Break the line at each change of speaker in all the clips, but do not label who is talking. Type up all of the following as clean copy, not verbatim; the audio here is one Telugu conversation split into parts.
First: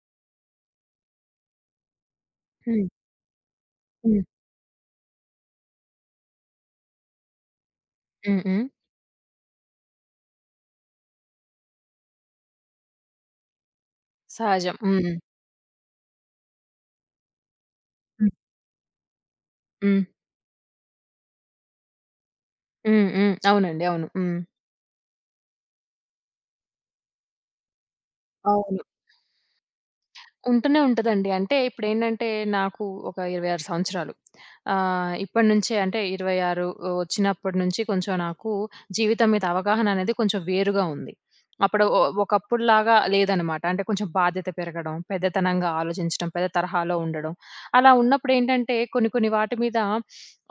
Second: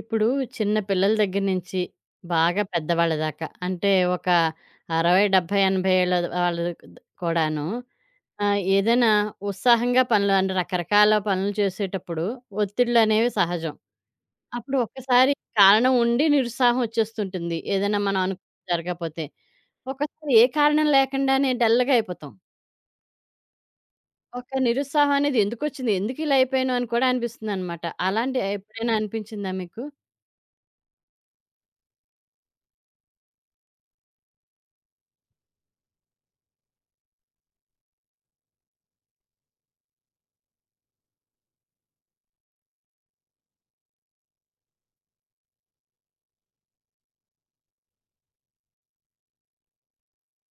ఇప్పుడు చిన్న పిల్లల దగ్గర నుంచి బాగా
హ్మ్.
పెద్దవాళ్ళ దాకా అంటే
హ్మ్.
ఒక 60, 70, 80 ఏళ్ళ వాళ్ళు కూడాను
హ్మ్.
ఆ,
హ్మ్.
ఏదైనా ఉత్సాహంగా పనులు అంటే రకరకాల పనులు చేసేటప్పుడు ఒత్తిళ్ళు అనేవి సహజం.
సహజం.
అప్పుడు
హ్మ్.
ఒక్కసారి కారణం ఉండి నిరుత్సాహం వచ్చేస్తుంటుంది, ఏదైనా మనం
హ్మ్.
అను జరగకపోతే
హ్మ్.
ఒకసారి ఏ కారణం లేకుండానే డల్గా అయిపోతాం.
హ్మ్. హ్మ్. అవునండి. అవును. హ్మ్.
ఒక నిరుత్సాహం అనేది ఎందుకు వచ్చింది, ఎందుకు ఇలా అయిపోయాను అని కూడా అనిపిస్తుంది అనమాట. అలాంటి
అవును.
ఎప్పుడైనా అనిపించిందా మీకు?
ఉంటూనే ఉంటదండి. అంటే ఇప్పుడేంటంటే నాకు ఒక 26 సంవత్సరాలు. ఇప్పటి నుంచే అంటే 26 వచ్చినప్పటి నుంచి కొంచెం నాకు జీవితం మీద అవగాహన అనేది కొంచెం వేరుగా ఉంది. అప్పుడు ఒకప్పుడులాగా లేదనమాట. అంటే కొంచెం బాధ్యత పెరగడం, పెద్దతనంగా ఆలోచించడం, పెద్ద తరహాలో ఉండడం. అలా ఉన్నప్పుడేంటంటే కొన్ని కొన్ని వాటి మీద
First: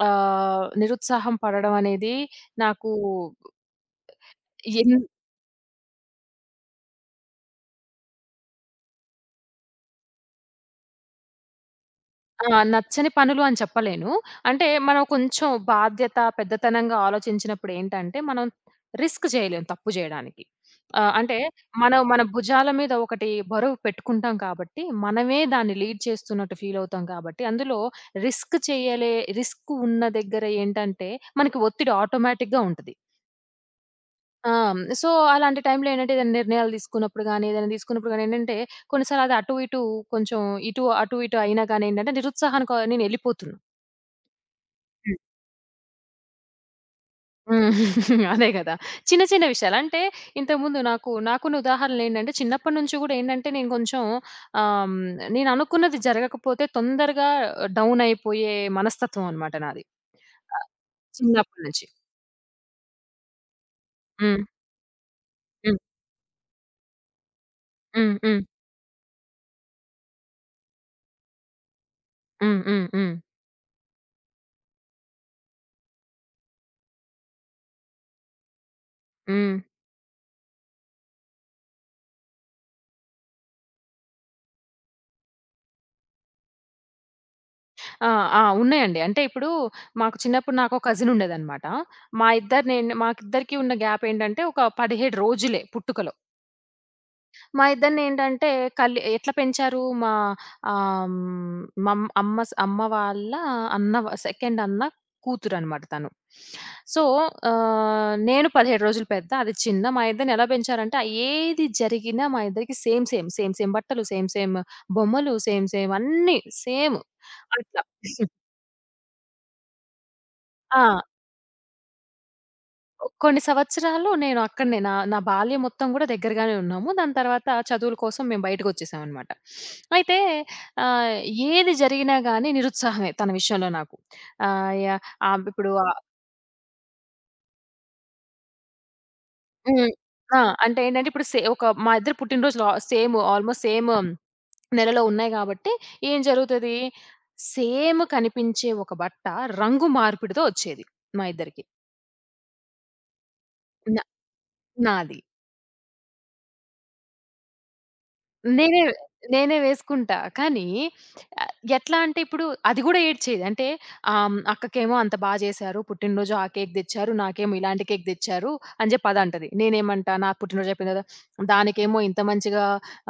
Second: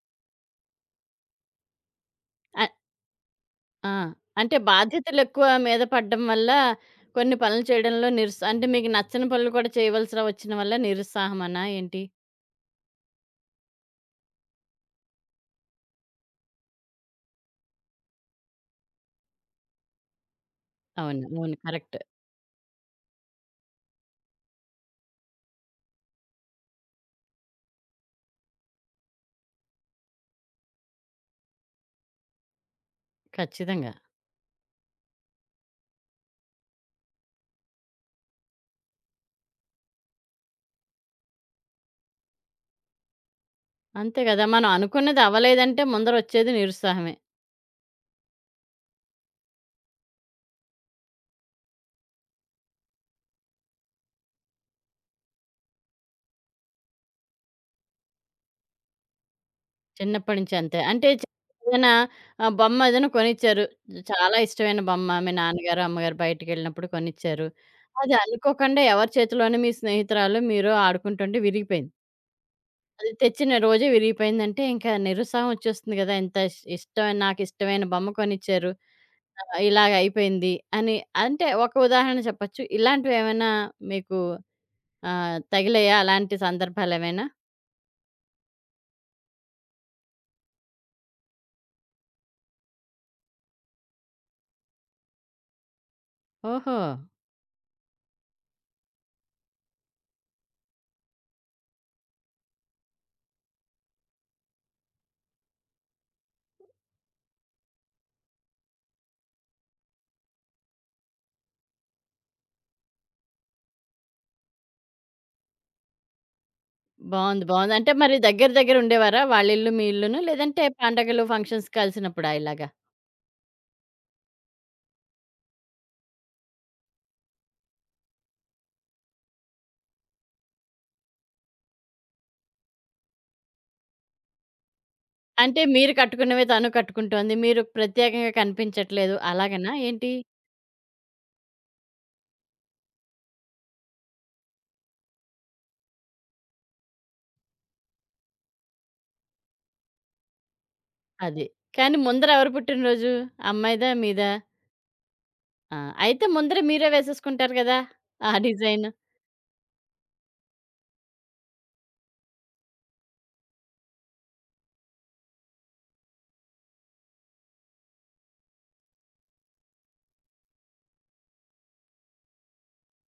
నిరుత్సాహం పడడం అనేది నాకు
ఆ! అంటే
ఎన్
బాధ్యతలెక్కువ మీద పడడం వల్ల కొన్ని పనులు చేయడంలో అంటే మీకు నచ్చని పనులు కూడా చేయవలసి వచ్చిన వల్ల నిరుత్సాహమనా ఏంటి?
ఆ! నచ్చని పనులు అని చెప్పలేను. అంటే మనం కొంచెం బాధ్యత, పెద్దతనంగా ఆలోచించినప్పుడు ఏంటంటే, మనం రిస్క్ చేయలేం తప్పు జేయడానికి.
అవును,
అంటే
అవును, కరెక్ట్.
మనం మన భుజాల మీద ఒకటి బరువు పెట్టుకుంటాం కాబట్టి, మనమే దాన్ని లీడ్ చేస్తున్నట్టు ఫీల్ అవుతాం కాబట్టి, అందులో రిస్క్ చేయలే రిస్క్ ఉన్న దగ్గర ఏంటంటే, మనకి ఒత్తిడి ఆటోమేటిక్‌గా ఉంటది.
ఖచ్చితంగా.
ఆ! సో, అలాంటి టైంలో ఏంటంటే, ఏదైనా నిర్ణయాలు తీసుకున్నప్పుడు గానీ, ఏదైనా తీసుకున్నప్పుడు గానీ ఏంటంటే, కొన్నిసార్లు అది అటు, ఇటు కొంచెం ఇటు, అటు, ఇటు అయినా గానీ ఏంటంటే, నిరుత్సాహానికి నేనెళ్ళిపోతున్నా.
అంతే గదా! మనం
హ్మ్.
అనుకున్నది అవ్వలేదంటే ముందరొచ్చేది నిరుత్సాహమే.
హ్మ్. అదే గదా! చిన్న, చిన్న విషయాలు. అంటే ఇంతకుముందు నాకున్న ఉదాహరణలేంటంటే, చిన్నప్పటి నుంచి గూడా ఏంటంటే, నేను కొంచెం ఆహ్, హ్మ్, నేననుకున్నది జరగకపోతే తొందరగా డౌన్ అయిపోయే మనస్తత్వం అనమాట నాది.
చిన్నప్పటి నుంచి
ఆహ్,
అంతే. అంటే
చిన్నప్పటి నుంచి.
ఏదైనా బొమ్మ ఏదైనా కొనిచ్చారు. చాలా
హ్మ్.
ఇష్టమైన బొమ్మ మీ
హ్మ్.
నాన్నగారు, అమ్మగారు బయటికెళ్ళినప్పుడు కొనిచ్చారు. అది
హ్మ్. హ్మ్.
అనుకోకుండా ఎవరి చేతిలోనో మీ స్నేహితురాలో, మీరో ఆడుకుంటుంటే విరిగిపోయింది.
హ్మ్. హ్మ్.
అది
హ్మ్.
తెచ్చిన రోజే విరిగిపోయిందంటే, ఇంకా నిరుత్సాహం వచ్చేస్తుంది గదా! ఇంత ఇష్టమైన నాకిష్టమైన బొమ్మ కొనిచ్చారు.
హ్మ్.
ఇలాగ అయిపోయింది అని. అంటే ఒక ఉదాహరణ చెప్పొచ్చు. ఇలాంటివేమైనా మీకు తగిలాయా? అలాంటి సందర్భాలేమైనా?
ఆ! ఆ! ఉన్నాయండి. అంటే ఇప్పుడు మాకు చిన్నప్పుడు నాకో కజిన్ ఉండేదనమాట. మా ఇద్దరిని ఏంటి మాకిద్దరికీ ఉన్న గ్యాప్ ఏంటంటే ఒక 17 రోజులే పుట్టుకలో.
ఓహో!
మా ఇద్దరిని ఏంటంటే ఎట్లా పెంచారు మా ఆహ్, హ్మ్, మమ్ అమ్మ స్ అమ్మ వాళ్ళ అన్న వ సెకండ్ అన్న కూతురనమాట తను. సో, నేను 17 రోజులు పెద్ద, అది చిన్న. మా ఇద్దరిని ఎలా పెంచారంటే ఏది జరిగినా మా ఇద్దరికి సేమ్, సేమ్, సేమ్, సేమ్ బట్టలు, సేమ్, సేమ్ బొమ్మలు, సేమ్, సేమ్ అన్నీ సేమ్.
బావుంది, బావుంది.
అట్లా.
అంటే మరి దగ్గర దగ్గర ఉండేవారా? వాళ్ళిల్లు, మీ ఇల్లును? లేదంటే
ఆ!
పండగలు, ఫంక్షన్స్ కలిసినప్పుడా ఇలాగా?
కొన్ని సంవత్సరాలు నేను అక్కడనే నా నా బాల్యం మొత్తం గూడా దగ్గరగానే ఉన్నాము. దాని తర్వాత చదువుల కోసం మేము బయటకొచ్చేసామనమాట. అయితే ఆహ్, ఏది జరిగినా గానీ నిరుత్సాహమే తన విషయంలో నాకు. ఆహ్, యాహ్! ఆహ్,
అంటే
ఇప్పుడు
మీరు
ఆహ్,
కట్టుకున్నవే తను కట్టుకుంటోంది. మీరు ప్రత్యేకంగా కనిపించట్లేదు అలాగనా
హ్మ్.
ఏంటి?
ఆ! అంటే ఏంటంటే ఇప్పుడు ఒక మా ఇద్దరి పుట్టినరోజులు ఆహ్, సేమ్ ఆల్మోస్ట్ సేమ్ నెలలో ఉన్నాయి గాబట్టి ఏం జరుగుతది? సేమ్ కనిపించే ఒక బట్ట రంగు మార్పిడితో ఒచ్చేది మా
అది.
ఇద్దరికి.
కానీ ముందర ఎవరు పుట్టినరోజు? అమ్మాయిదా?
నా
మీదా?
నాది.
ఆ! అయితే ముందర మీరే వేసేసుకుంటారు గదా ఆ
నేనే
డిజైన్.
నేనే వేసుకుంటా. కానీ ఎట్లా అంటే ఇప్పుడు అది గూడా ఏడ్చేది. అంటే అక్కకేమో అంత చేశారు. పుట్టినరోజు ఆ కేక్ తెచ్చారు. నాకేమో ఇలాంటి కేక్ తెచ్చారు అని జెప్పి అదంటది. నేనేమంటా నాకు పుట్టినరోజు అయిపోయింది గదా! దానికేమో ఇంత మంచిగా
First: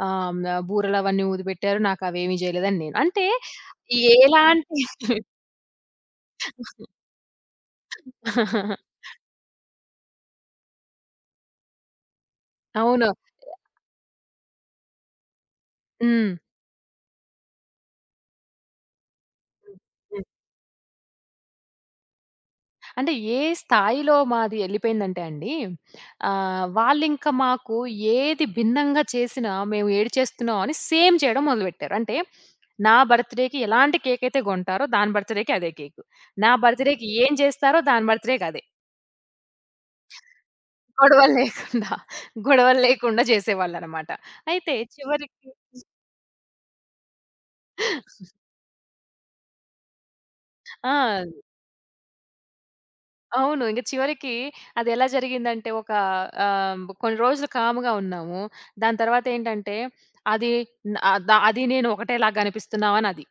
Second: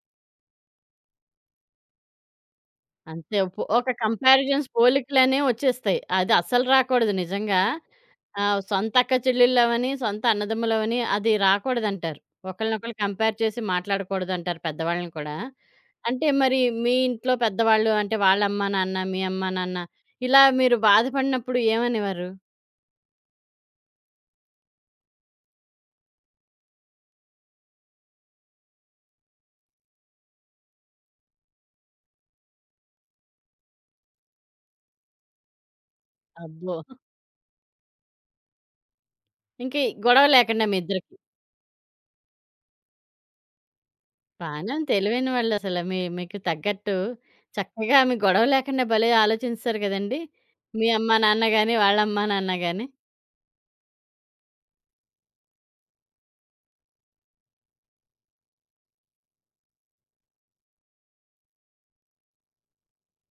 ఆహ్, హ్మ్, బూరలవన్నీ ఊదిపెట్టారు. నాకవేమీ జేయలేదని నేను. అంటే
అంతే ఒక కంపారిజన్స్
ఎలాంటి
పోలికలనేవి వచ్చేస్తాయి. అది అస్సలు రాకూడదు నిజంగా. సొంత అక్క చెల్లెళ్ళవని, సొంత అన్నదమ్ములవని అది రాకూడదంటారు. ఒకళ్ళనొకళ్ళు
అవును.
కంపేర్ చేసి మాట్లాడకూడదంటారు పెద్దవాళ్ళని కూడా. అంటే
హ్మ్.
మరి మీ ఇంట్లో పెద్దవాళ్ళు అంటే వాళ్ళ అమ్మా, నాన్న, మీ అమ్మా, నాన్న ఇలా మీరు బాధపడినప్పుడు ఏమనేవారు?
అంటే ఏ స్థాయిలో మాది ఎళ్ళిపోయిందంటే అండి, వాళ్ళింక మాకు ఏది భిన్నంగా చేసినా మేము ఏడిచేస్తున్నాం అని సేమ్ చేయడం మొదలుపెట్టారు. అంటే నా బర్త్‌డేకి ఎలాంటి కేకయితే కొంటారో దాని బర్త్‌డేకి అదే కేకు. నా
అబ్బో!
బర్త్‌డేకి ఏం చేస్తారో దాని బర్త్‌డేకి అదే.
ఇంక గొడవ లేకుండా మీ ఇద్దరికి.
గొడవలు లేకుండా, గొడవలు లేకుండా చేసేవాళ్ళనమాట.
బానే
అయితే
తెలివైన
చివరికి
వాళ్ళసల. మీకు తగ్గట్టు చక్కగా మీ గొడవ లేకుండా భలే ఆలోచింస్తారు గదండీ! మీ అమ్మా,
ఆ!
నాన్న గాని, వాళ్ళ అమ్మా, నాన్న గాని.
అవును. ఇంక చివరికి అదెలా జరిగిందంటే కొన్ని రోజులు కామ్‌గా ఉన్నాము. దాని తర్వాతేంటంటే అది న ఆహ్, ద అది నేను ఒకటేలాగా అనిపిస్తున్నామనది.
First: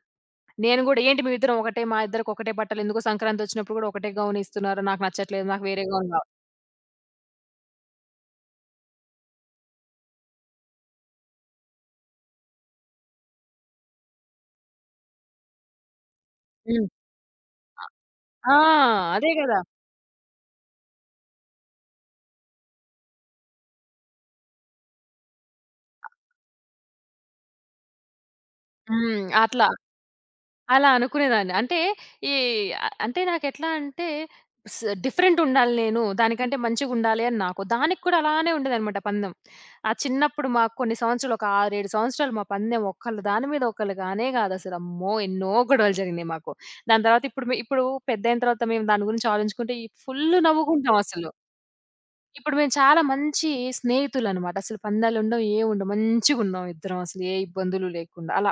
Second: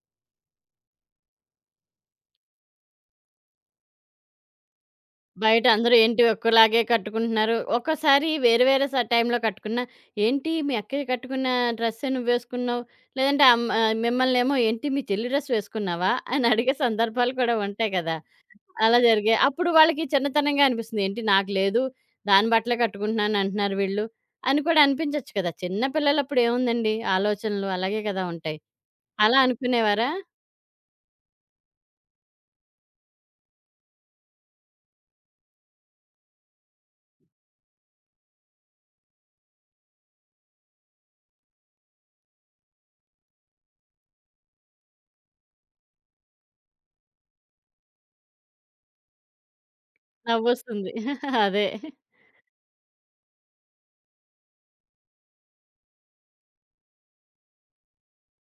నేను గూడా ఏంటి మేమిద్దరం ఒకటే మా ఇద్దరికి ఒకటే బట్టలెందుకు సంక్రాంతొచ్చినప్పుడు గూడా ఒకటే గౌనేస్తున్నారు. నాకు నచ్చట్లేదు.
బయట
నాకు వేరే
అందరూ
గౌను
ఏంటి
గావాలి.
ఒక్కలాగే కట్టుకుంటున్నారు. ఒక్కోసారి వేరు వేరే టైంలో కట్టుకున్నా, "ఏంటి మీ అక్కయ్య కట్టుకున్న డ్రెస్సే నువ్వేసుకున్నావు?" లేదంటే మిమ్మల్నేమో "ఏంటి మీ చెల్లి డ్రెస్ వేసుకున్నావా?" అని అడిగే
హ్మ్.
సందర్భాలు కూడా ఉంటాయి గదా!
ఆ!
అలా
అదే
జరిగాయి.
గదా!
అప్పుడు వాళ్ళకి చిన్నతనంగా అనిపిస్తుంది. ఏంటి నాకు లేదు, దాని బట్టలే కట్టుకుంటున్నాను అంటున్నారు వీళ్ళు అని కూడా అనిపించొచ్చు కదా! చిన్న పిల్లలప్పుడు ఏముందండి, ఆలోచనలు అలాగే కదా ఉంటాయి.
హ్మ్.
అలా
అట్లా.
అనుకునేవారా?
అలా అనుకునేదాన్ని. అంటే ఈ అంటే నాకెట్లా అంటే డిఫరెంట్ ఉండాలి నేను. దానికంటే మంచిగుండాలి అని నాకు. దానికి కూడా అలానే ఉండేదనమాట పందెం. ఆ చిన్నప్పుడు మాకు కొన్ని సంవత్సరాలు ఒక 6, 7 సంవత్సరాలు మా పందెం ఒకళ్ళు దాని మీద ఒకళ్ళు కానే కాదసలు. అమ్మో! ఎన్నో గొడవలు జరిగినాయి మాకు. దాని తర్వాత ఇప్పుడు మే ఇప్పుడు పెద్దయిన తర్వాత మేము దాని గురించి ఆలోచించుకుంటే ఈ ఫుల్లు
నవ్వొస్తుంది.
నవ్వుకుంటాం అసలు.
అదే.
ఇప్పుడు మేము చాలా మంచి స్నేహితులనమాట. అసలు పందాలుండవు, ఏవుండవు. మంచిగున్నాం ఇద్దరం అసలు ఏ ఇబ్బందులు లేకుండా. అలా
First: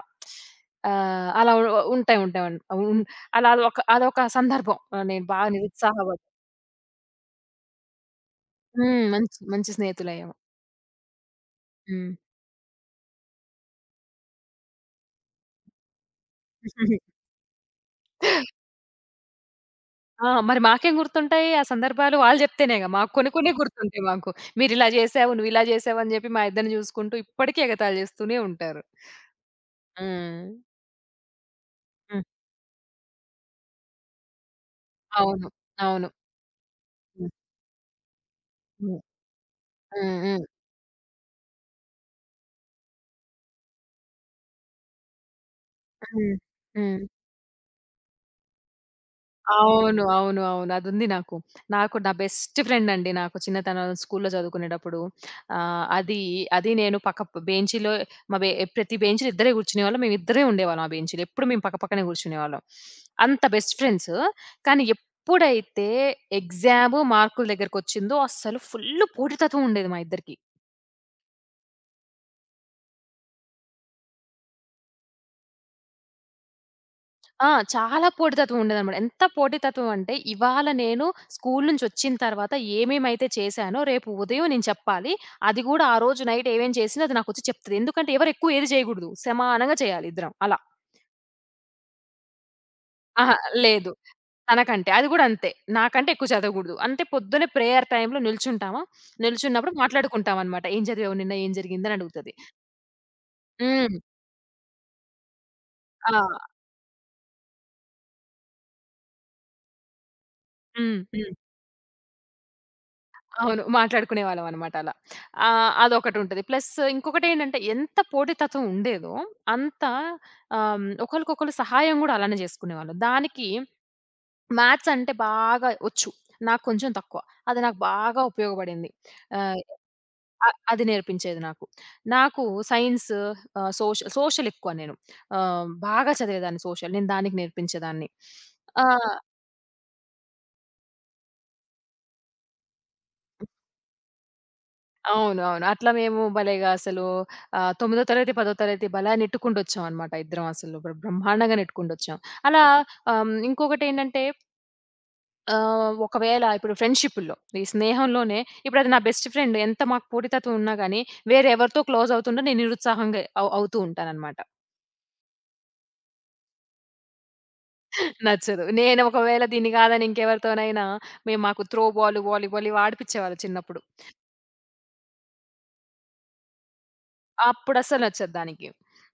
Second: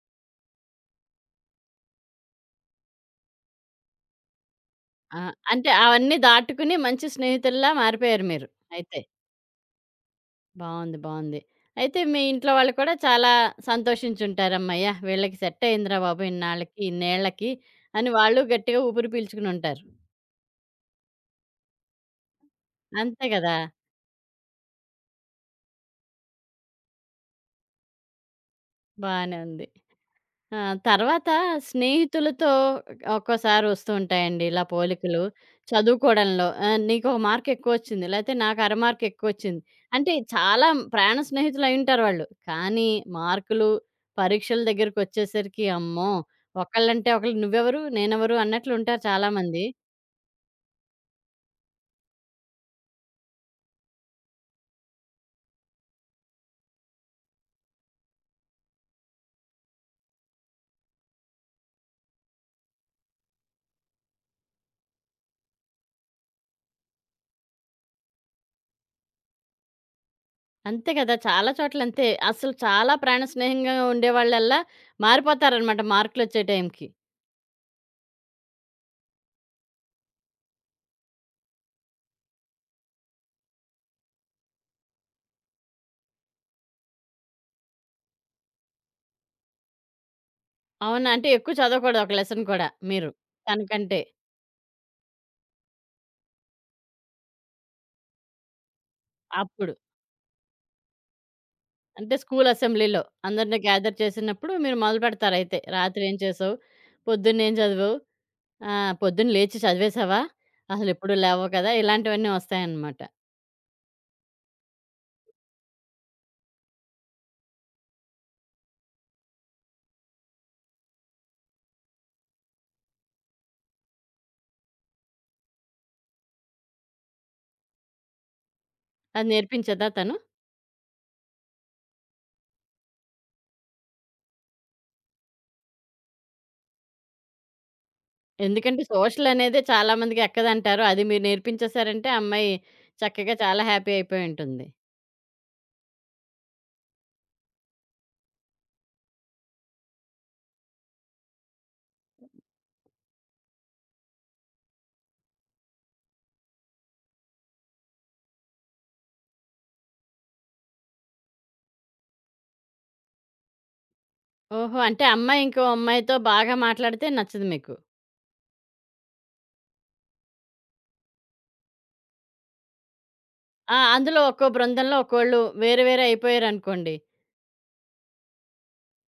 ఆహ్, అలా ఉ ఉంటాయి, ఉంటాయి. అన్- ఉన్ అలా అదొక అదొక సందర్భం.
ఆ!
నేను బాగా
అంటే అవన్నీ
నిరుత్సాహపడ్డా.
దాటుకుని మంచి స్నేహితుల్లా మారిపోయారు మీరు అయితే.
హ్మ్. మంచి మంచి స్నేహితులయ్యాము.
బావుంది, బావుంది. అయితే
హ్మ్.
మీ ఇంట్లో వాళ్ళు కూడా చాలా సంతోషించుంటారు. హమ్మయ్య! వీళ్ళకి సెట్ అయిందిరా బాబు ఇన్నాళ్ళకి, ఇన్నేళ్ళకి అని వాళ్ళు గట్టిగా ఊపిరి పీల్చుకుని ఉంటారు.
ఆ! మరి మాకేం గుర్తుంటాయి ఆ సందర్భాలు వాళ్ళు జెప్తేనేగా మాకు.
అంతే
కొన్ని కొన్ని
కదా!
గుర్తుంటాయి మాకు. "మీరిలా జేసావు, నువ్విలా జేసావు" అని జెప్పి మా ఇద్దరిని జూసుకుంటూ ఇప్పటికీ ఎగతాళి జేస్తూనే ఉంటారు.
బానే ఉంది.
హ్మ్.
ఆ! తర్వాత
హ్మ్.
స్నేహితులతో ఒక్కోసారి వస్తూ ఉంటాయండి ఇలా పోలికలు.
అవును. అవును.
చదువుకోవడంలో "నీకొక
హ్మ్.
మార్క్ ఎక్కువొచ్చింది. లేతే నాకు అర
హ్మ్.
మార్క్ ఎక్కువొచ్చింది." అంటే
హ్మ్. హ్మ్.
చాలా ప్రాణ స్నేహితులయ్యుంటారు వాళ్ళు. కానీ మార్కులు, పరీక్షల దగ్గరికొచ్చేసరికి అమ్మో!
హ్మ్. హ్మ్.
ఒకళ్ళంటే ఒకళ్ళు "నువ్వెవరు? నేనెవరు?" అన్నట్లుంటారు చాలామంది.
అవును. అవును. అవును. అదుంది నాకు. నా బెస్ట్ ఫ్రెండ్ అండి నాకు చిన్నతనంలో స్కూల్‌లో చదువుకునేటప్పుడు. ఆహ్, అది అది నేను పక్క బెంచీలో మా బె ప్రతి బెంచ్‌లో ఇద్దరే కూర్చునేవాళ్ళం. మేమిద్దరే ఉండేవాళ్ళం ఆ బెంచీలో. ఎప్పుడు మేము పక్క పక్కనే కూర్చునేవాళ్ళం. అంత బెస్ట్ ఫ్రెండ్స్. కానీ ఎప్పుడైతే ఎగ్జాము, మార్కుల దగ్గరకొచ్చిందో అస్సలు ఫుల్లు పోటీతత్వం ఉండేది మా ఇద్దరికీ.
అంతే కదా! చాలా చోట్లంతే. అసలు చాలా ప్రాణ స్నేహంగా ఉండేవాళ్ళల్లా మారిపోతారనమాట మార్కులొచ్చే టైంకి.
ఆ! చాలా పోటీతత్వం ఉండేదనమాట. ఎంత పోటీతత్వం అంటే, ఇవాళ నేను స్కూలు నుంచొచ్చిన తర్వాత ఏమేమైతే చేశానో, రేపు ఉదయం నేను చెప్పాలి. అది గూడా ఆ రోజు నైట్ ఏమేం చేసిందో అది నాకొచ్చి చెప్తది. ఎందుకంటే, ఎవరెక్కువ ఏది చేయగూడదు. సమానంగా చేయాలి ఇద్దరం అలా.
అవునా? అంటే ఎక్కువ చదవకూడదు ఒక లెసన్ కూడా మీరు
అహా! లేదు.
తనకంటే.
తనకంటే. అది గూడా అంతే. నాకంటే ఎక్కువ చదవగూడదు. అంటే, పొద్దున్నే ప్రేయర్ టైమ్‌లో నిల్చుంటామా,
అప్పుడు.
నిల్చున్నప్పుడు మాట్లాడుకుంటామనమాట. ఏం చదివావు నిన్న? ఏం జరిగిందని
అంటే
అడుగుతది.
స్కూలు అసెంబ్లీలో అందరిని గ్యాదర్
హ్మ్.
చేసినప్పుడు మీరు మొదలుపెడతారయితే. రాత్రి ఏం
ఆ!
చేసావు? పొద్దున్నేం చదివావు? పొద్దున్న లేచి చదివేశావా?
హ్మ్.
అసలెప్పుడు
హ్మ్.
లేవవు కదా! ఇలాంటివన్నీ వస్తాయన్నమాట.
అవును. మాట్లాడుకునేవాళ్ళం అనమాట అలా. అదొకటుంటది. ప్లస్ ఇంకొకటేంటంటే ఎంత పోటీతత్వం ఉండేదో అంత ఒకళ్ళకొకళ్ళు సహాయం గూడా అలానే జేసుకునేవాళ్ళం. దానికి మ్యాథ్స్ అంటే బాగా ఒచ్చు. నాకు కొంచెం తక్కువ. అది నాకు బాగా ఉపయోగపడింది.
అది
ఆహ్,
నేర్పించేదా తను?
అ అది నేర్పించేది నాకు. నాకు సైన్స్ ఆహ్, సోషల్ సోషల్ ఎక్కువ నేను. బాగా చదివేదాన్ని సోషల్. నేను దానికి నేర్పించేదాన్ని.
ఎందుకంటే
ఆ!
సోషల్ అనేది చాలా మందికి ఎక్కదంటారు. అది మీరు నేర్పించేసారంటే ఆ అమ్మాయి చక్కగా చాలా హ్యాపీ అయిపోయుంటుంది.
అవును. అవును. అట్లా మేము భలేగా అసలు 9 తరగతి, 10 తరగతి భలా నెట్టుకుంటొచ్చామనమాట ఇద్దరం అసలు. బ్రహ్మాండంగా నెట్టుకుంటొచ్చాం. అలా ఇంకొకటేంటంటే ఒకవేళ ఇప్పుడు ఫ్రెండ్‌షిప్పుల్లో, ఈ స్నేహంలోనే ఇప్పుడది నా బెస్ట్ ఫ్రెండ్ ఎంత మాకు పోటీతత్వం ఉన్నా గానీ, వేరే ఎవరితో క్లోజ్ అవుతుంటే నేను నిరుత్సాహంగా అవుతూ ఉంటాననమాట.
ఓహో! అంటే అమ్మాయి ఇంకో అమ్మాయితో బాగా మాట్లాడితే నచ్చదు మీకు.
నచ్చదు. నేను ఒకవేళ దీన్ని కాదని ఇంకెవరితోనైనా మాకు త్రో బాల్, వాలీబాల్ ఇవి ఆడిపిచ్చేవాళ్ళు
ఆ!
చిన్నప్పుడు.
అందులో ఒక్కో బృందంలో ఒక్కోళ్ళు వేరు వేరు అయిపోయారనుకోండి.
అప్పుడస్సలు నచ్చదు దానికి.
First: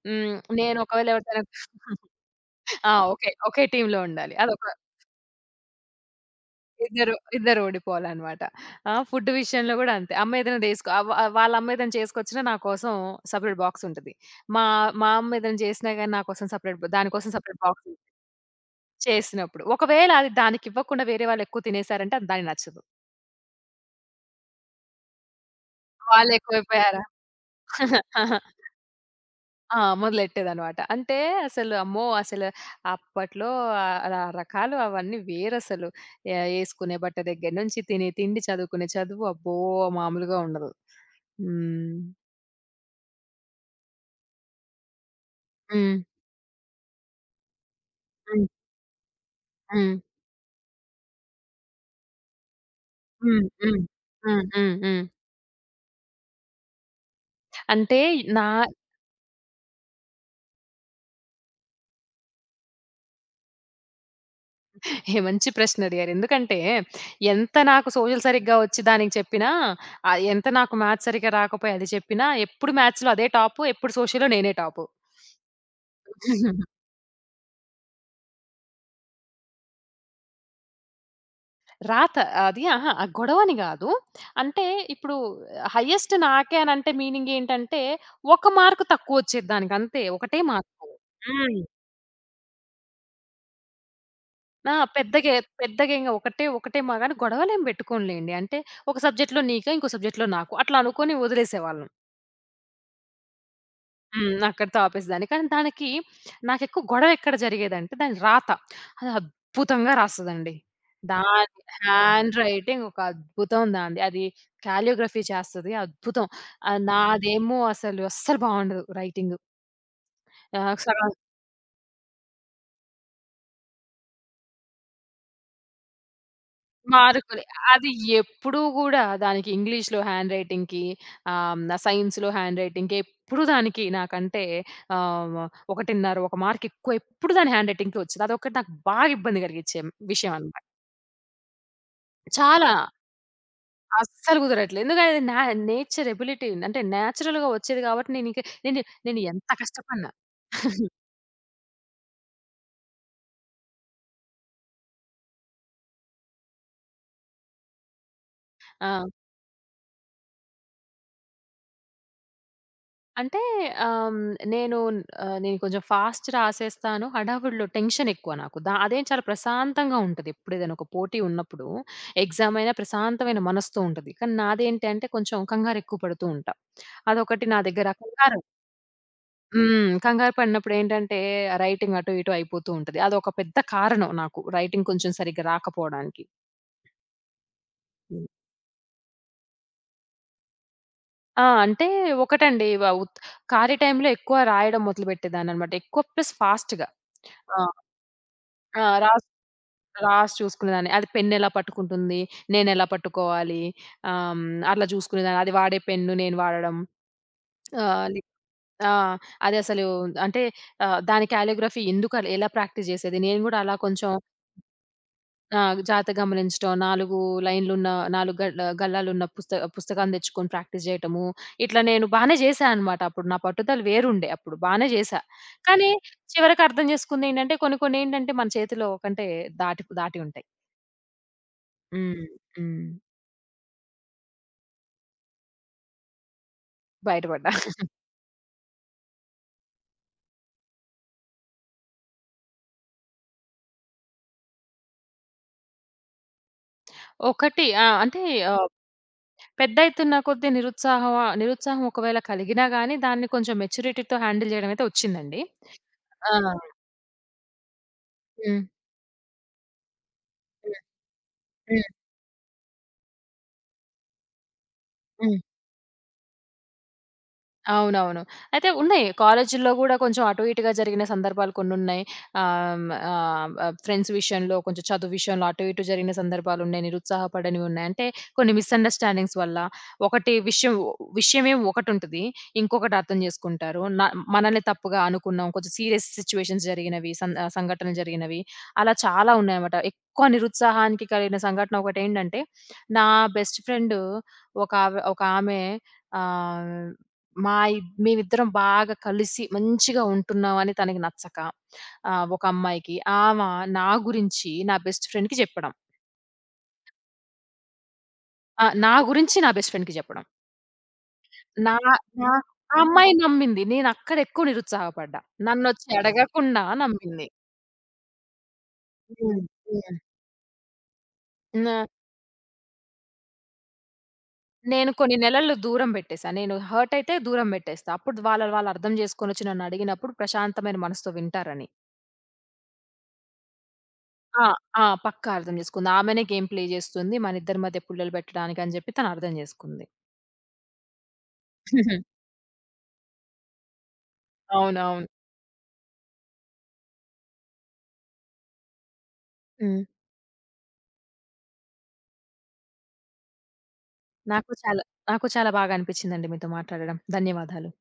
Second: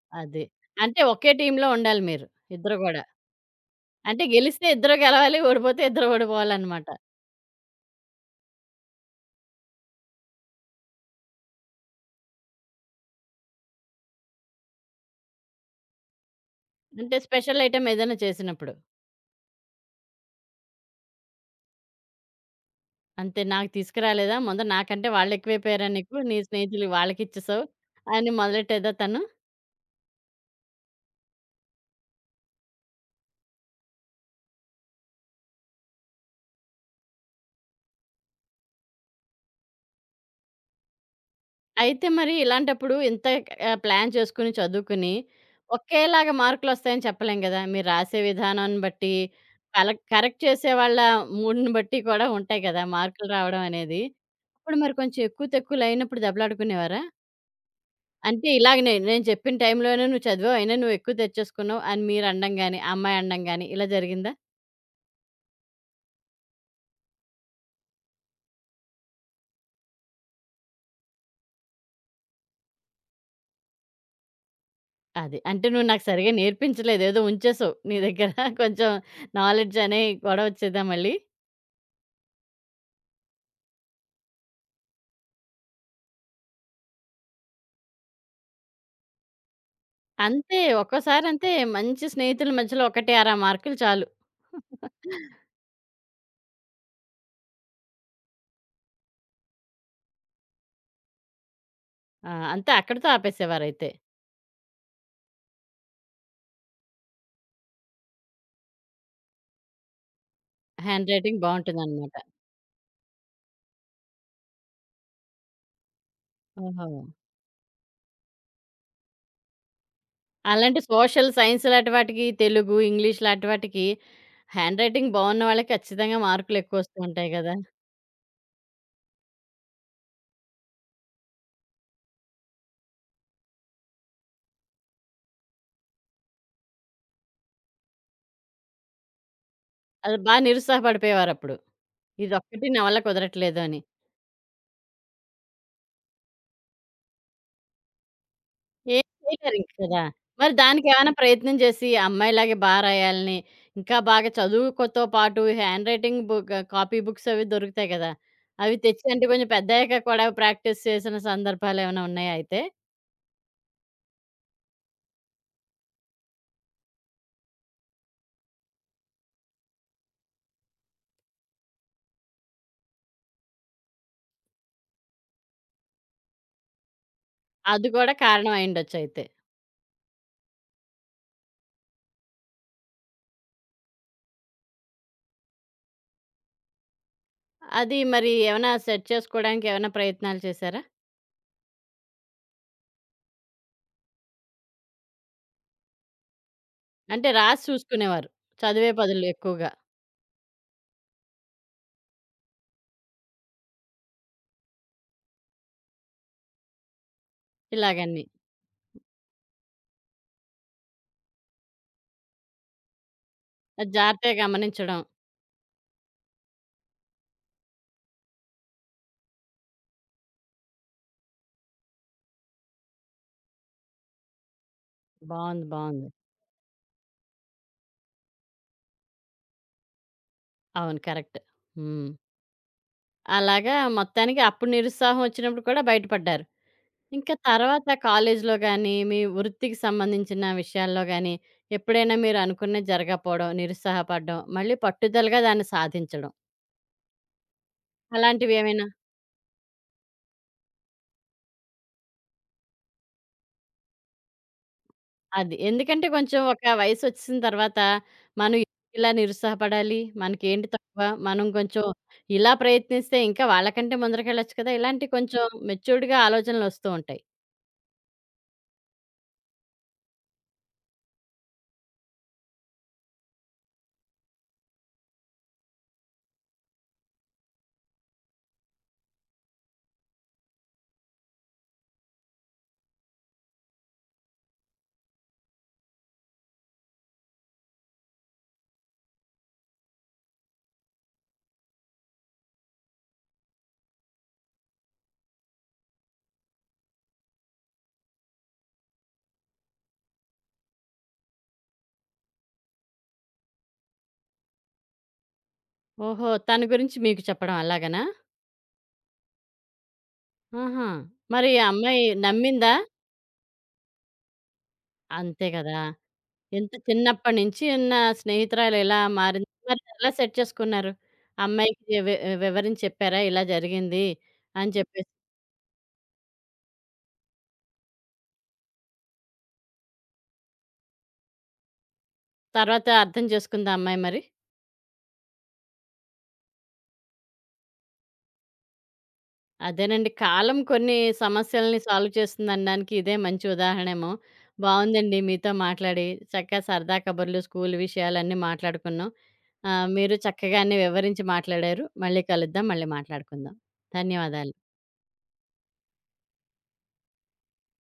హ్మ్.
అది.
నేను
అంటే
ఒకవేళ
ఒకే
ఎవరితోనైనా
టీమ్‌లో ఉండాలి మీరు ఇద్దరు
ఆ!
గూడా.
ఓకే. ఒకే టీమ్‌లో
అంటే
ఉండాలి.
గెలిస్తే
అదొక
ఇద్దరు గెలవాలి. ఓడిపోతే ఇద్దరు ఓడిపోవాలనమాట.
ఇద్దరు, ఇద్దరు ఓడిపోవాలనమాట. ఆ! ఫుడ్ విషయంలో గూడా అంతే. అమ్మ ఏదైనా దేసుకో ఆహ్, వ వాళ్ళ అమ్మ ఏదైనా చేసుకొచ్చినా నా కోసం సెపరేట్ బాక్స్ ఉంటది. మా మా అమ్మ ఏదైనా చేసినా గాని నా కోసం సెపరేట్ బ దాని
అంటే
కోసం
స్పెషల్
సెపరేట్ బాక్స్
ఐటెమ్ ఏదైనా చేసినప్పుడు.
చేసినప్పుడు. ఒకవేళ అది దానికివ్వకుండా వేరే వాళ్ళు ఎక్కువ తినేసారంటే అది దానికి నచ్చదు.
అంతే, నాకు తీసుకురాలేదా? ముందు నాకంటే వాళ్ళెక్కువైపోయారా నీకు?
వాళ్ళు
నీ స్నేహితులు
ఎక్కువైపోయారా?
వాళ్ళకిచ్చేసావు అని మొదలెట్టేదా తను?
ఆ! మొదలెట్టేదనమాట. అంటే అసలు అమ్మో! అసలు అప్పట్లో ఆహ్, ర రకాలు అవన్నీ వేరసలు. యేసుకునే బట్ట దగ్గర నుంచి, తినే తిండి, చదువుకునే చదువు అబ్బో! మామూలుగా ఉండదు. హ్మ్.
అయితే మరి ఇలాంటప్పుడు ఇంత ప్లాన్ చేసుకొని, చదువుకుని
హ్మ్.
ఒకేలాగా మార్కులొస్తాయని చెప్పలేం గదా! మీరు రాసే
హ్మ్.
విధానాన్ని బట్టి,
హ్మ్.
కరెక్ట్ చేసేవాళ్ళ మూడ్‌ని బట్టి కూడా ఉంటాయి గదా మార్కులు
హ్మ్.
రావడం
హ్మ్.
అనేది.
హ్మ్. హ్మ్.
అప్పుడు మరి
హ్మ్.
కొంచెం ఎక్కువ, తక్కువలు అయినప్పుడు దెబ్బలాడుకునేవారా?
అంటే
అంటే
నా
ఇలాగనే నేను నేను చెప్పిన టైంలోనే నువ్వు చదివావు. అయినా నువ్వు ఎక్కువ తెచ్చేసుకున్నావు అని మీరు అనడం గాని, ఆ అమ్మాయి అనడం గాని ఇలా జరిగిందా?
మంచి ప్రశ్న అడిగారు. ఎందుకంటే ఎంత నాకు సోషల్ సరిగ్గా వచ్చి దానికి చెప్పినా, ఎంత నాకు మ్యాథ్స్ సరిగ్గా రాకపోయి అది చెప్పినా ఎప్పుడు మ్యాథ్స్‌లో అదే టాపు, ఎప్పుడు సోషల్‌లో నేనే టాపు.
అది. అంటే నువ్వు నాకు సరిగ్గా నేర్పించలేదు. ఏదో ఉంచేసావు నీ దగ్గర కొంచెం నాలెడ్జ్ అనే గొడవ వచ్చేదా మళ్ళీ?
రాత. అది అహా! ఆ గొడవని గాదు. అంటే ఇప్పుడు హైయెస్ట్ నాకే అనంటే మీనింగ్ ఏంటంటే, ఒక మార్క్ తక్కువొచ్చేది దానికంతే. ఒకటే
అంతే,
మార్కు.
ఒక్కోసారి అంతే,
హ్మ్.
మంచి స్నేహితుల మధ్యలో 1, 6 మార్కులు చాలు.
ఆ! పెద్దగేంగా ఒకటే, ఒకటే మా గాని గొడవలేం బెట్టుకోనులేండి. అంటే ఒక సబ్జెక్ట్‌లో నీకా, ఇంకో సబ్జెక్ట్‌లో నాకు అట్లా అనుకోని వదిలేసేవాళ్ళం.
ఆ! అంతే అక్కడితో ఆపేసేవారైతే.
హ్మ్. అక్కడితో ఆపేసేదాన్ని. కానీ దానికి నాకెక్కువ గొడవెక్కడ జరిగేదంటే దాని రాత. అది అద్భుతంగా రాస్తదండి.
హ్యాండ్ రైటింగ్
దాని
బావుంటుందనమాట.
హ్యాండ్ రైటింగ్ ఒక అద్భుతం దానిది. అది కాలియోగ్రఫీ చేస్తది అద్భుతం.
ఓహో!
నాదేమో అసలు అస్సలు బావుండదు రైటింగు. ఆహ్,
అలాంటి
సగం
సోషల్ సైన్స్ లాంటి వాటికి, తెలుగు, ఇంగ్లీష్ లాంటి వాటికి హ్యాండ్ రైటింగ్ బావున్న వాళ్ళకి ఖచ్చితంగా మార్కులు ఎక్కువ వస్తూ ఉంటాయి
మార్కులే.
గదా!
అది ఎప్పుడూ గూడా దానికి ఇంగ్లీష్‌లో హ్యాండ్ రైటింగ్‌కి సైన్స్‌లో హ్యాండ్ రైటింగ్‌కి ఎప్పుడు దానికి నాకంటే ఆహ్, 1.5 ఒక మార్క్ ఎక్కువ ఎప్పుడు దాని హ్యాండ్ రైటింగ్‌కే వచ్చేది. అదొక్కటి నాకు బాగా ఇబ్బంది కలిగించే
అది
విషయం
బా
అన్నమాట.
నిరుత్సాహపడిపోయేవారప్పుడు. ఇదొక్కటి
చాలా.
నా వల్ల కుదరట్లేదు అని.
అస్సలు కుదరట్లేదు. ఎందుకంటే నా నేచర్ ఎబిలిటీ అంటే నేచురల్‌గా వచ్చేది కాబట్టి నేనిక నేను
ఏం
నేను ఎంత
చేయలేరింక కదా!
కష్టపడినా
మరి దానికేమైనా ప్రయత్నం చేసి అమ్మాయిలాగే బా రాయాలని, ఇంకా బాగా చదువుకోతో పాటు handwriting book copy books అవి దొరుకుతాయి కదా! అవి
ఆ!
తెచ్చి అంటే కొంచెం పెద్దయ్యాక కూడా ప్రాక్టీస్ చేసిన సందర్భాలేమైనా ఉన్నాయా అయితే?
అంటే ఆహ్, నేను నేను కొంచెం ఫాస్ట్ రాసేస్తాను. హడావుడిలో టెన్షన్ ఎక్కువ నాకు. అదేం చాలా ప్రశాంతంగా ఉంటది. ఎప్పుడేదైనా ఒక పోటీ ఉన్నప్పుడు ఎగ్జామ్ అయినా ప్రశాంతమైన మనసుతో ఉంటది. కానీ నాదేంటి అంటే కొంచెం కంగారు ఎక్కువ పడుతూ ఉంటా. అదొకటి నా దగ్గర
అది కూడా
కంగారు
కారణం అయ్యుండొచ్చయితే.
హ్మ్. కంగారు పడినప్పుడు ఏంటంటే రైటింగ్ అటు ఇటు అయిపోతూ ఉంటది. అదొక పెద్ద కారణం నాకు రైటింగ్ కొంచెం సరిగ్గా రాకపోవడానికి.
అది
ఉమ్.
మరి ఏమైనా సెట్ చేసుకోవడానికి ఏమైనా ప్రయత్నాలు చేశారా?
ఆ! అంటే ఒకటండి వ ఉత్ ఖాళీ టైమ్‌లో ఎక్కువ రాయడం మొదలుపెట్టేదాన్ననమాట. ఎక్కువ ప్లస్ ఫాస్ట్‌గా.
అంటే
ఆ!
రాసి చూసుకునేవారు.
ఆ!
చదివే
రా
బదులు ఎక్కువగా
రాసి చూసుకునేదాన్ని. అది పెన్నెలా పట్టుకుంటుంది, నేనెలా పట్టుకోవాలి, ఆహ్, హ్మ్, అట్లా చూసుకునేదాన్ని. అది వాడే పెన్ను నేను వాడడం. ఆహ్, లి
ఇలాగని.
ఆ! అది అసలు అంటే దాని కాలిగ్రఫీ ఎందుకు అలా ఎలా ప్రాక్టీస్ చేసేది. నేను గూడా అలా
అది
కొంచెం
జాగ్రత్తగా గమనించడం.
ఆ! జాగ్రత్త గమనించడం, 4 లైన్‌లున్న 4 గల్లాలున్న పుస్తకాన్ని తెచ్చుకొని ప్రాక్టీస్ చేయటము. ఇట్లా నేను బానే చేశా అనమాట. అప్పుడు నా పట్టుదల వేరుండే అప్పుడు బానే చేశా.
బావుంది,
కానీ
బావుంది.
చివరికి అర్థం చేసుకుందేంటంటే కొన్ని కొన్ని ఏంటంటే మన చేతిలో కంటే దాటి దాటి ఉంటాయి.
అవును, కరెక్ట్. హ్మ్.
హ్మ్. హ్మ్.
అలాగా మొత్తానికి అప్పుడు నిరుత్సాహం వచ్చినప్పుడు కూడా బయటపడ్డారు. ఇంకా
బయటపడ్డా.
తర్వాత కాలేజీలో గానీ, మీ వృత్తికి సంబంధించిన విషయాల్లో గానీ, ఎప్పుడైనా మీరు అనుకున్నది జరగకపోవడం, నిరుత్సాహపడడం, మళ్ళీ పట్టుదలగా దాన్ని సాధించడం
ఒకటి ఆ! అంటే ఆహ్,
అలాంటివేమైనా?
పెద్దయితున్న కొద్దీ నిరుత్సాహం నిరుత్సాహం ఒకవేళ కలిగినా గాని దాన్ని కొంచెం మెచ్యూరిటీతో హ్యాండిల్ జేయడం అయితే ఒచ్చిందండి.
అది. ఎందుకంటే
ఆ!
కొంచెం ఒక వయసొచ్చేసిన తర్వాత మనం
హ్మ్.
ఇలా నిరుత్సాహపడాలి, మనకేంటి
హ్మ్.
తక్కువ, మనం కొంచెం
హ్మ్.
ఇలా ప్రయత్నిస్తే ఇంకా వాళ్ళకంటే ముందరకెళ్ళొచ్చు కదా! ఇలాంటి
హ్మ్.
కొంచెం మెచ్యూర్డ్‌గా ఆలోచనలొస్తూ ఉంటాయి.
అవునవును. అయితే ఉన్నాయి. కాలేజీల్లో గూడా కొంచెం అటు ఇటుగా జరిగిన సందర్భాలు కొన్నున్నాయి. ఆహ్, హ్మ్. ఆహ్, ఆహ్, ఫ్రెండ్స్ విషయంలో, కొంచెం చదువు విషయంలో అటు ఇటు జరిగిన సందర్భాలున్నాయి. నిరుత్సాహపడనివి ఉన్నాయి. అంటే కొన్ని మిస్‌అండర్‌స్టాండింగ్స్ వల్ల ఒకటి విషయం విషయమేమో ఒకటుంటది. ఇంకొకటి అర్థం జేసుకుంటారు. మనల్ని తప్పుగా అనుకున్నాం. కొంచెం సీరియస్ సిట్యుయేషన్స్ జరిగినవి, సంఘటనలు జరిగినవి అలా చాలా ఉన్నాయన్నమాట. ఎక్కువ నిరుత్సాహానికి కలిగిన సంఘటన ఒకటేంటంటే, నా బెస్ట్ ఫ్రెండ్ ఒకామె ఒకామె ఆహ్ మా ఇద్ మేమిద్దరం బాగా కలిసి మంచిగా ఉంటున్నాం అని తనకి నచ్చక ఒక అమ్మాయికి ఆమ నా గురించి నా బెస్ట్ ఫ్రెండ్‌కి చెప్పడం.
ఓహో! తన గురించి మీకు చెప్పడం అలాగనా?
ఆ! నా గురించి నా బెస్ట్ ఫ్రెండ్‌కి చెప్పడం.
ఆహా! మరి ఈ
నా
అమ్మాయి
నా
నమ్మిందా?
ఆ అమ్మాయి నమ్మింది. నేనక్కడ ఎక్కువ నిరుత్సాహపడ్డా.
అంతే కదా!
నన్నొచ్చి అడగకుండా
ఎంత
నమ్మింది.
చిన్నప్పటి నుంచి ఉన్న స్నేహితురాలు ఇలా
హ్మ్.
మారింది. మరి
హ్మ్.
ఎలా సెట్ చేసుకున్నారు?
నా
అమ్మాయికి వివరించి చెప్పారా? ఇలా జరిగింది అని
నేను
చెప్పేసి.
కొన్ని నెలలు దూరం పెట్టేసా. నేను హర్ట్ అయితే దూరం పెట్టేస్తా. అప్పుడు వాళ్ళు వాళ్ళు అర్థం చేసుకొనొచ్చి నన్ను అడిగినప్పుడు ప్రశాంతమైన మనసుతో వింటారని.
తర్వాత అర్థం చేసుకుందా అమ్మాయి మరి?
ఆ! ఆ! పక్కా అర్థం చేసుకుంది. ఆమెనే గేమ్ ప్లే జేస్తుంది. మనిద్దరి మధ్య పుల్లలు పెట్టడానికి అని జెప్పి తను అర్థం జేసుకుంది.
అదేనండి. కాలం కొన్ని సమస్యల్ని సాల్వ్ చేస్తుందనడానికి ఇదే మంచి ఉదాహరణేమో.
అవునవును.
బావుందండి మీతో మాట్లాడి. చక్కగా సరదా కబుర్లు, స్కూలు విషయాలన్నీ మాట్లాడుకున్నాం.
హ్మ్.
మీరు చక్కగా అన్నీ వివరించి మాట్లాడారు. మళ్ళీ కలుద్దాం. మళ్ళీ మాట్లాడుకుందాం.
నాకు
ధన్యవాదాలు.
చాలా నాకు చాలా బాగా అనిపిచ్చిందండి మీతో మాట్లాడడం. ధన్యవాదాలు.